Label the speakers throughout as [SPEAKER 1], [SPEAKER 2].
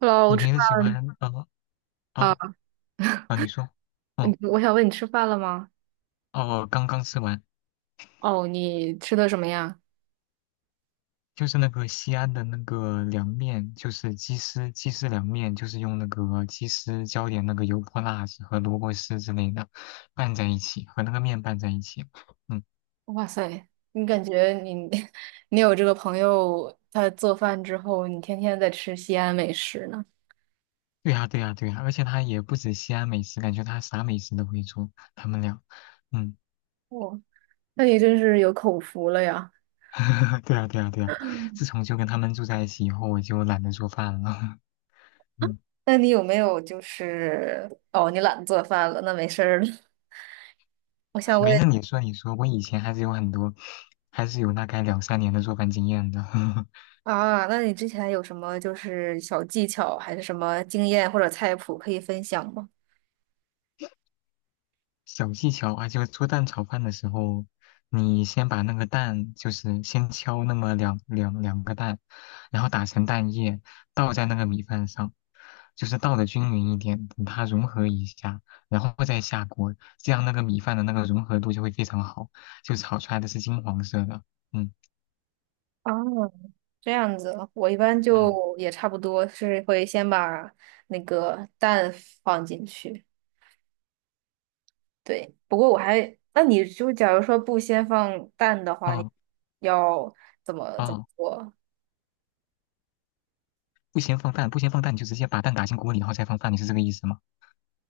[SPEAKER 1] Hello,
[SPEAKER 2] 你
[SPEAKER 1] 吃
[SPEAKER 2] 平时喜
[SPEAKER 1] 饭
[SPEAKER 2] 欢
[SPEAKER 1] 啊？
[SPEAKER 2] 哦。啊，你说。
[SPEAKER 1] 你我想问你吃饭了吗？
[SPEAKER 2] 哦，刚刚吃完，
[SPEAKER 1] 哦，你吃的什么呀？
[SPEAKER 2] 就是那个西安的那个凉面，就是鸡丝凉面，就是用那个鸡丝浇点那个油泼辣子和萝卜丝之类的拌在一起，和那个面拌在一起。嗯，
[SPEAKER 1] 哇塞，你感觉你 你有这个朋友，他做饭之后，你天天在吃西安美食呢？
[SPEAKER 2] 对呀对呀对呀，而且他也不止西安美食，感觉他啥美食都会做，他们俩。嗯，
[SPEAKER 1] 哦，那你真是有口福了呀！
[SPEAKER 2] 对呀对呀对呀，自从就跟他们住在一起以后，我就懒得做饭了。嗯。
[SPEAKER 1] 那你有没有你懒得做饭了，那没事儿了。我想
[SPEAKER 2] 没
[SPEAKER 1] 问
[SPEAKER 2] 事，你说你说，我以前还是有很多，还是有大概两三年的做饭经验的。
[SPEAKER 1] 啊，那你之前有什么就是小技巧，还是什么经验或者菜谱可以分享吗？
[SPEAKER 2] 小技巧啊，就是做蛋炒饭的时候，你先把那个蛋，就是先敲那么两个蛋，然后打成蛋液，倒在那个米饭上，就是倒的均匀一点，等它融合一下，然后再下锅，这样那个米饭的那个融合度就会非常好，就炒出来的是金黄色的。嗯
[SPEAKER 1] 哦，这样子，我一般
[SPEAKER 2] 嗯。
[SPEAKER 1] 就也差不多是会先把那个蛋放进去。对，不过我还，那你就假如说不先放蛋的话，你
[SPEAKER 2] 哦
[SPEAKER 1] 要怎么
[SPEAKER 2] 哦，
[SPEAKER 1] 做？
[SPEAKER 2] 不先放饭，不先放蛋，你就直接把蛋打进锅里，然后再放饭，你是这个意思吗？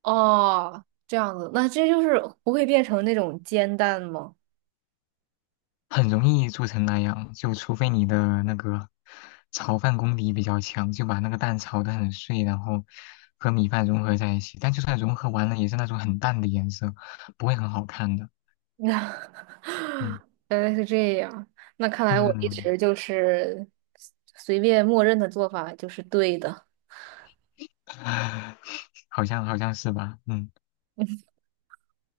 [SPEAKER 1] 哦，这样子，那这就是不会变成那种煎蛋吗？
[SPEAKER 2] 很容易做成那样，就除非你的那个炒饭功底比较强，就把那个蛋炒得很碎，然后和米饭融合在一起。但就算融合完了，也是那种很淡的颜色，不会很好看的。嗯
[SPEAKER 1] 原来是这样，那看来我一
[SPEAKER 2] 嗯，
[SPEAKER 1] 直就是随便默认的做法就是对的。
[SPEAKER 2] 好像是吧？嗯，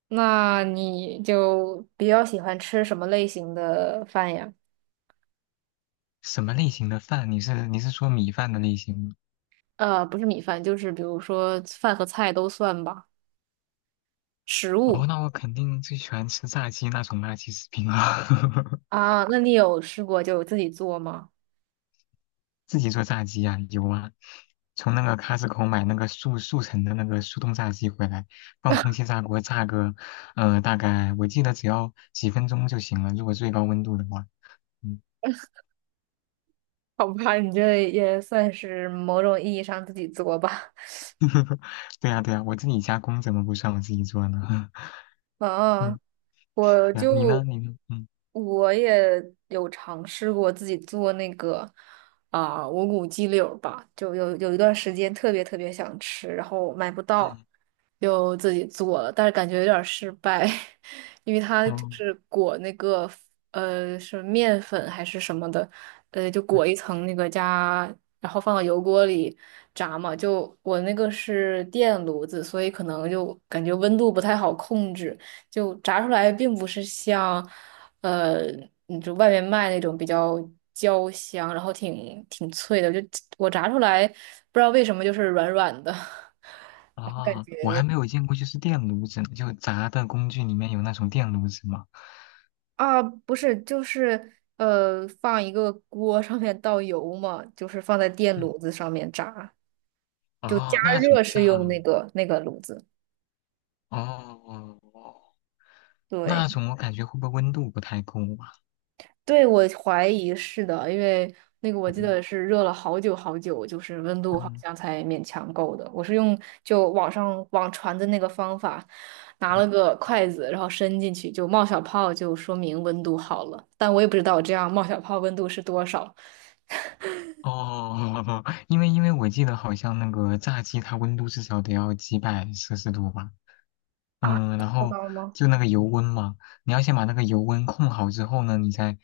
[SPEAKER 1] 那你就比较喜欢吃什么类型的饭呀？
[SPEAKER 2] 什么类型的饭？你是说米饭的类型吗？
[SPEAKER 1] 呃，不是米饭，就是比如说饭和菜都算吧。食物，
[SPEAKER 2] 哦，那我肯定最喜欢吃炸鸡那种垃圾食品了。
[SPEAKER 1] 啊，那你有试过就自己做吗？
[SPEAKER 2] 自己做炸鸡啊，有啊，从那个 c o 口买那个速成的那个速冻炸鸡回来，放空气炸锅炸个，大概我记得只要几分钟就行了，如果最高温度的话。嗯，
[SPEAKER 1] 好吧，你这也算是某种意义上自己做吧。
[SPEAKER 2] 对呀对呀，我自己加工怎么不算我自己做呢？
[SPEAKER 1] 啊，
[SPEAKER 2] 嗯，
[SPEAKER 1] 我
[SPEAKER 2] 对呀，你呢？
[SPEAKER 1] 就
[SPEAKER 2] 你呢？嗯
[SPEAKER 1] 我也有尝试过自己做那个无骨鸡柳儿吧，就有一段时间特别想吃，然后买不到，
[SPEAKER 2] 嗯
[SPEAKER 1] 就自己做了，但是感觉有点儿失败，因为它就
[SPEAKER 2] 嗯
[SPEAKER 1] 是裹那个是面粉还是什么的，就
[SPEAKER 2] 嗯。
[SPEAKER 1] 裹一层那个加，然后放到油锅里炸嘛，就我那个是电炉子，所以可能就感觉温度不太好控制。就炸出来并不是像，呃，你就外面卖那种比较焦香，然后挺脆的。就我炸出来，不知道为什么就是软软的，然后感
[SPEAKER 2] 啊，我还
[SPEAKER 1] 觉
[SPEAKER 2] 没有见过就是电炉子呢就炸的工具里面有那种电炉子吗？
[SPEAKER 1] 啊，不是，就是放一个锅上面倒油嘛，就是放在电
[SPEAKER 2] 嗯，
[SPEAKER 1] 炉子上面炸，加
[SPEAKER 2] 哦，那种
[SPEAKER 1] 热
[SPEAKER 2] 炸，
[SPEAKER 1] 是用那个炉子，
[SPEAKER 2] 哦。哦，
[SPEAKER 1] 对。
[SPEAKER 2] 那种我感觉会不会温度不太够啊？
[SPEAKER 1] 对，我怀疑是的，因为那个我记
[SPEAKER 2] 嗯
[SPEAKER 1] 得是热了好久，就是温度好
[SPEAKER 2] 嗯，
[SPEAKER 1] 像才勉强够的。我是用就网上网传的那个方法，拿
[SPEAKER 2] 嗯
[SPEAKER 1] 了个筷子，然后伸进去就冒小泡，就说明温度好了。但我也不知道我这样冒小泡温度是多少。
[SPEAKER 2] 哦，因为我记得好像那个炸鸡它温度至少得要几百摄氏度吧，
[SPEAKER 1] 啊？这
[SPEAKER 2] 嗯，然
[SPEAKER 1] 么
[SPEAKER 2] 后
[SPEAKER 1] 高吗？
[SPEAKER 2] 就那个油温嘛，你要先把那个油温控好之后呢，你再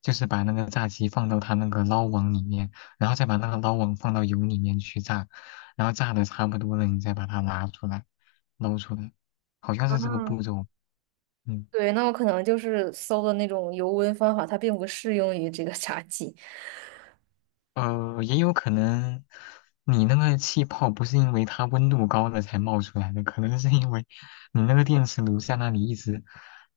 [SPEAKER 2] 就是把那个炸鸡放到它那个捞网里面，然后再把那个捞网放到油里面去炸，然后炸的差不多了，你再把它拿出来捞出来，好像是这个
[SPEAKER 1] 啊，
[SPEAKER 2] 步骤。嗯
[SPEAKER 1] 对，那我可能就是搜的那种油温方法，它并不适用于这个炸鸡。
[SPEAKER 2] 也有可能你那个气泡不是因为它温度高了才冒出来的，可能是因为你那个电磁炉在那里一直，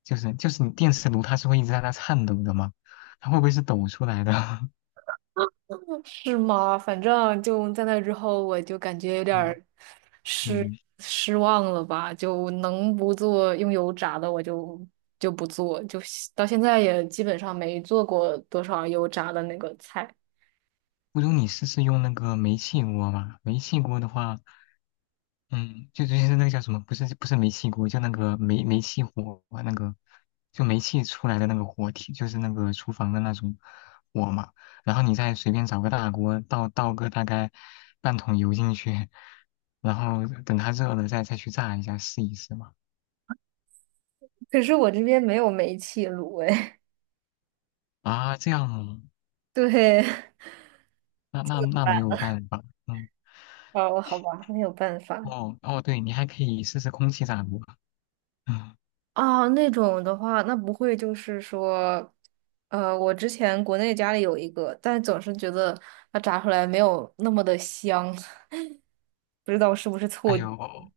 [SPEAKER 2] 就是你电磁炉它是会一直在那颤抖的嘛，它会不会是抖出来的？
[SPEAKER 1] 是吗？反正就在那之后，我就感觉有点
[SPEAKER 2] 嗯
[SPEAKER 1] 儿失
[SPEAKER 2] 嗯，
[SPEAKER 1] 失望了吧，就能不做用油炸的我就就不做，就到现在也基本上没做过多少油炸的那个菜。
[SPEAKER 2] 不如你试试用那个煤气锅吧，煤气锅的话。嗯，就是那个叫什么，不是不是煤气锅，就那个煤气火啊那个，就煤气出来的那个火体，就是那个厨房的那种火嘛。然后你再随便找个大锅倒个大概半桶油进去，然后等它热了再去炸一下试一试嘛。
[SPEAKER 1] 可是我这边没有煤气炉哎。
[SPEAKER 2] 啊，这样哦
[SPEAKER 1] 对，
[SPEAKER 2] 那没有办法。嗯，
[SPEAKER 1] 哦，好吧，没有办法。
[SPEAKER 2] 哦哦，对，你还可以试试空气炸锅，嗯，
[SPEAKER 1] 啊，那种的话，那不会就是说，我之前国内家里有一个，但总是觉得它炸出来没有那么的香，不知道是不是
[SPEAKER 2] 还
[SPEAKER 1] 错觉。
[SPEAKER 2] 有。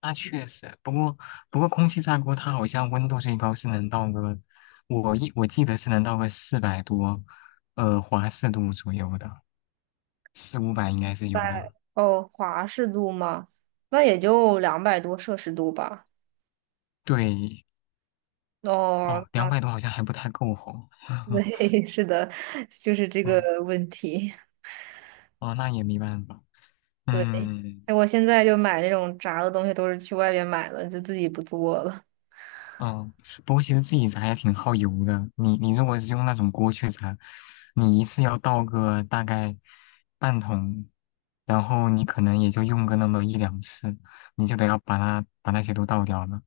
[SPEAKER 2] 那确实，不过空气炸锅它好像温度最高是能到个，我记得是能到个400多，华氏度左右的，四五百应该是有的。
[SPEAKER 1] 华氏度嘛，那也就两百多摄氏度吧。
[SPEAKER 2] 对，
[SPEAKER 1] 哦，
[SPEAKER 2] 哦，两
[SPEAKER 1] 啊，
[SPEAKER 2] 百多好像还不太够吼。
[SPEAKER 1] 对，是的，就是这个
[SPEAKER 2] 嗯，
[SPEAKER 1] 问题。
[SPEAKER 2] 哦，那也没办法。
[SPEAKER 1] 对，
[SPEAKER 2] 嗯，
[SPEAKER 1] 我现在就买那种炸的东西，都是去外边买了，就自己不做了。
[SPEAKER 2] 嗯，不过其实自己炸也挺耗油的。你如果是用那种锅去炸，你一次要倒个大概半桶，然后你可能也就用个那么一两次，你就得要把它把那些都倒掉了。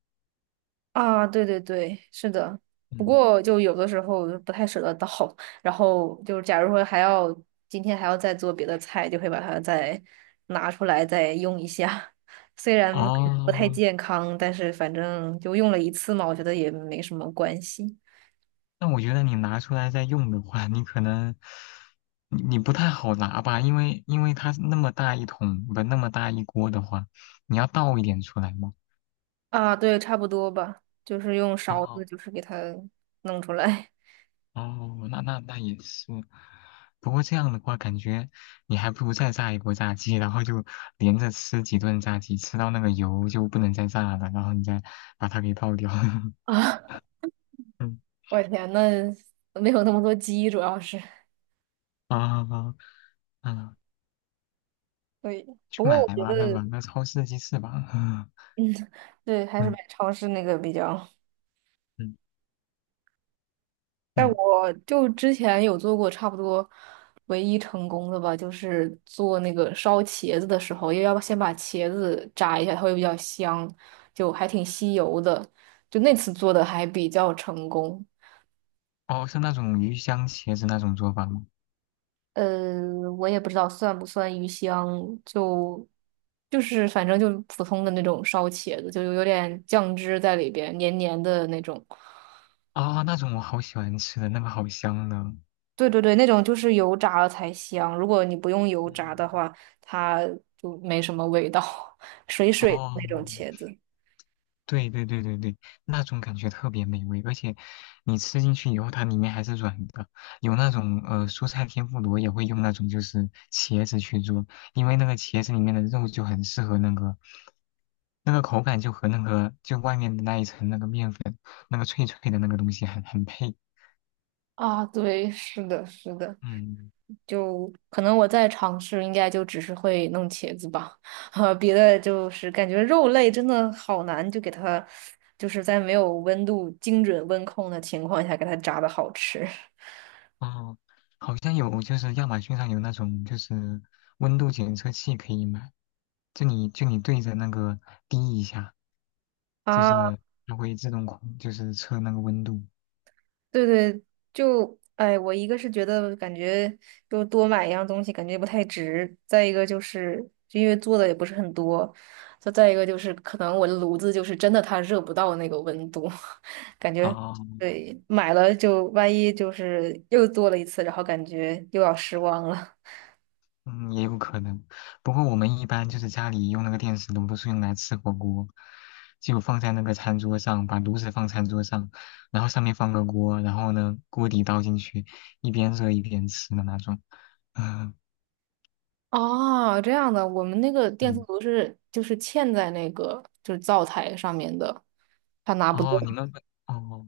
[SPEAKER 1] 啊，对对对，是的。不
[SPEAKER 2] 嗯，
[SPEAKER 1] 过就有的时候不太舍得倒，然后就是假如说今天还要再做别的菜，就会把它再拿出来再用一下。虽然
[SPEAKER 2] 嗯
[SPEAKER 1] 可能不太
[SPEAKER 2] 哦，
[SPEAKER 1] 健康，但是反正就用了一次嘛，我觉得也没什么关系。
[SPEAKER 2] 那我觉得你拿出来再用的话，你可能你不太好拿吧，因为它那么大一桶，不那么大一锅的话，你要倒一点出来嘛。
[SPEAKER 1] 啊，对，差不多吧，就是用勺
[SPEAKER 2] 哦
[SPEAKER 1] 子，就是给它弄出来。
[SPEAKER 2] 哦，那也是，不过这样的话，感觉你还不如再炸一波炸鸡，然后就连着吃几顿炸鸡，吃到那个油就不能再炸了，然后你再把它给倒掉。
[SPEAKER 1] 啊，
[SPEAKER 2] 嗯
[SPEAKER 1] 我天，那没有那么多鸡，主要是。
[SPEAKER 2] 啊啊啊！
[SPEAKER 1] 对，
[SPEAKER 2] 去
[SPEAKER 1] 不过
[SPEAKER 2] 买
[SPEAKER 1] 我觉
[SPEAKER 2] 吧，
[SPEAKER 1] 得
[SPEAKER 2] 那个超市鸡翅吧。
[SPEAKER 1] 对，还是买
[SPEAKER 2] 嗯
[SPEAKER 1] 超市那个比较。
[SPEAKER 2] 嗯
[SPEAKER 1] 但
[SPEAKER 2] 嗯，
[SPEAKER 1] 我就之前有做过差不多唯一成功的吧，就是做那个烧茄子的时候，因为要先把茄子炸一下，它会比较香，就还挺吸油的。就那次做的还比较成功。
[SPEAKER 2] 哦，是那种鱼香茄子那种做法吗？
[SPEAKER 1] 呃，我也不知道算不算鱼香，就就是反正就普通的那种烧茄子，就有点酱汁在里边，黏黏的那种。
[SPEAKER 2] 啊、那种我好喜欢吃的，那个好香的。
[SPEAKER 1] 对对对，那种就是油炸了才香，如果你不用油炸的
[SPEAKER 2] 嗯
[SPEAKER 1] 话，它就没什么味道，水水的那
[SPEAKER 2] 哦。
[SPEAKER 1] 种茄子。
[SPEAKER 2] 对对对对对，那种感觉特别美味，而且你吃进去以后，它里面还是软的。有那种蔬菜天妇罗也会用那种就是茄子去做，因为那个茄子里面的肉就很适合那个那个口感就和那个就外面的那一层那个面粉那个脆脆的那个东西很配。
[SPEAKER 1] 啊，对，是的，是的，
[SPEAKER 2] 嗯。
[SPEAKER 1] 就可能我在尝试，应该就只是会弄茄子吧，哈，别的就是感觉肉类真的好难，就给它，就是在没有温度精准温控的情况下给它炸的好吃。
[SPEAKER 2] 哦，好像有，就是亚马逊上有那种就是温度检测器可以买，就你对着那个滴一下，就
[SPEAKER 1] 啊。
[SPEAKER 2] 是它会自动控，就是测那个温度。
[SPEAKER 1] 对对，就哎，我一个是觉得感觉就多买一样东西感觉不太值，再一个就是就因为做的也不是很多，再一个就是可能我的炉子就是真的它热不到那个温度，感觉
[SPEAKER 2] 哦，
[SPEAKER 1] 对买了就万一就是又做了一次，然后感觉又要失望了。
[SPEAKER 2] 嗯，也有可能。不过我们一般就是家里用那个电磁炉都是用来吃火锅，就放在那个餐桌上，把炉子放餐桌上，然后上面放个锅，然后呢锅底倒进去，一边热一边吃的那种。嗯
[SPEAKER 1] 哦，这样的，我们那个电磁
[SPEAKER 2] 嗯，
[SPEAKER 1] 炉是就是嵌在那个就是灶台上面的，它拿不动。
[SPEAKER 2] 哦，你们哦。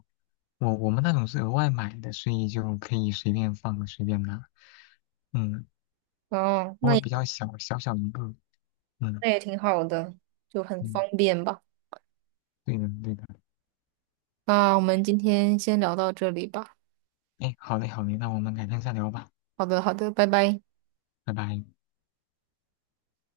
[SPEAKER 2] 我们那种是额外买的，所以就可以随便放随便拿。嗯，
[SPEAKER 1] 哦，
[SPEAKER 2] 不
[SPEAKER 1] 那
[SPEAKER 2] 过比较小，小小一个。嗯
[SPEAKER 1] 那也挺好的，就很方
[SPEAKER 2] 嗯，
[SPEAKER 1] 便吧。
[SPEAKER 2] 对的对的。
[SPEAKER 1] 那我们今天先聊到这里吧。
[SPEAKER 2] 哎，好嘞好嘞，那我们改天再聊吧，
[SPEAKER 1] 好的，好的，拜拜。
[SPEAKER 2] 拜拜。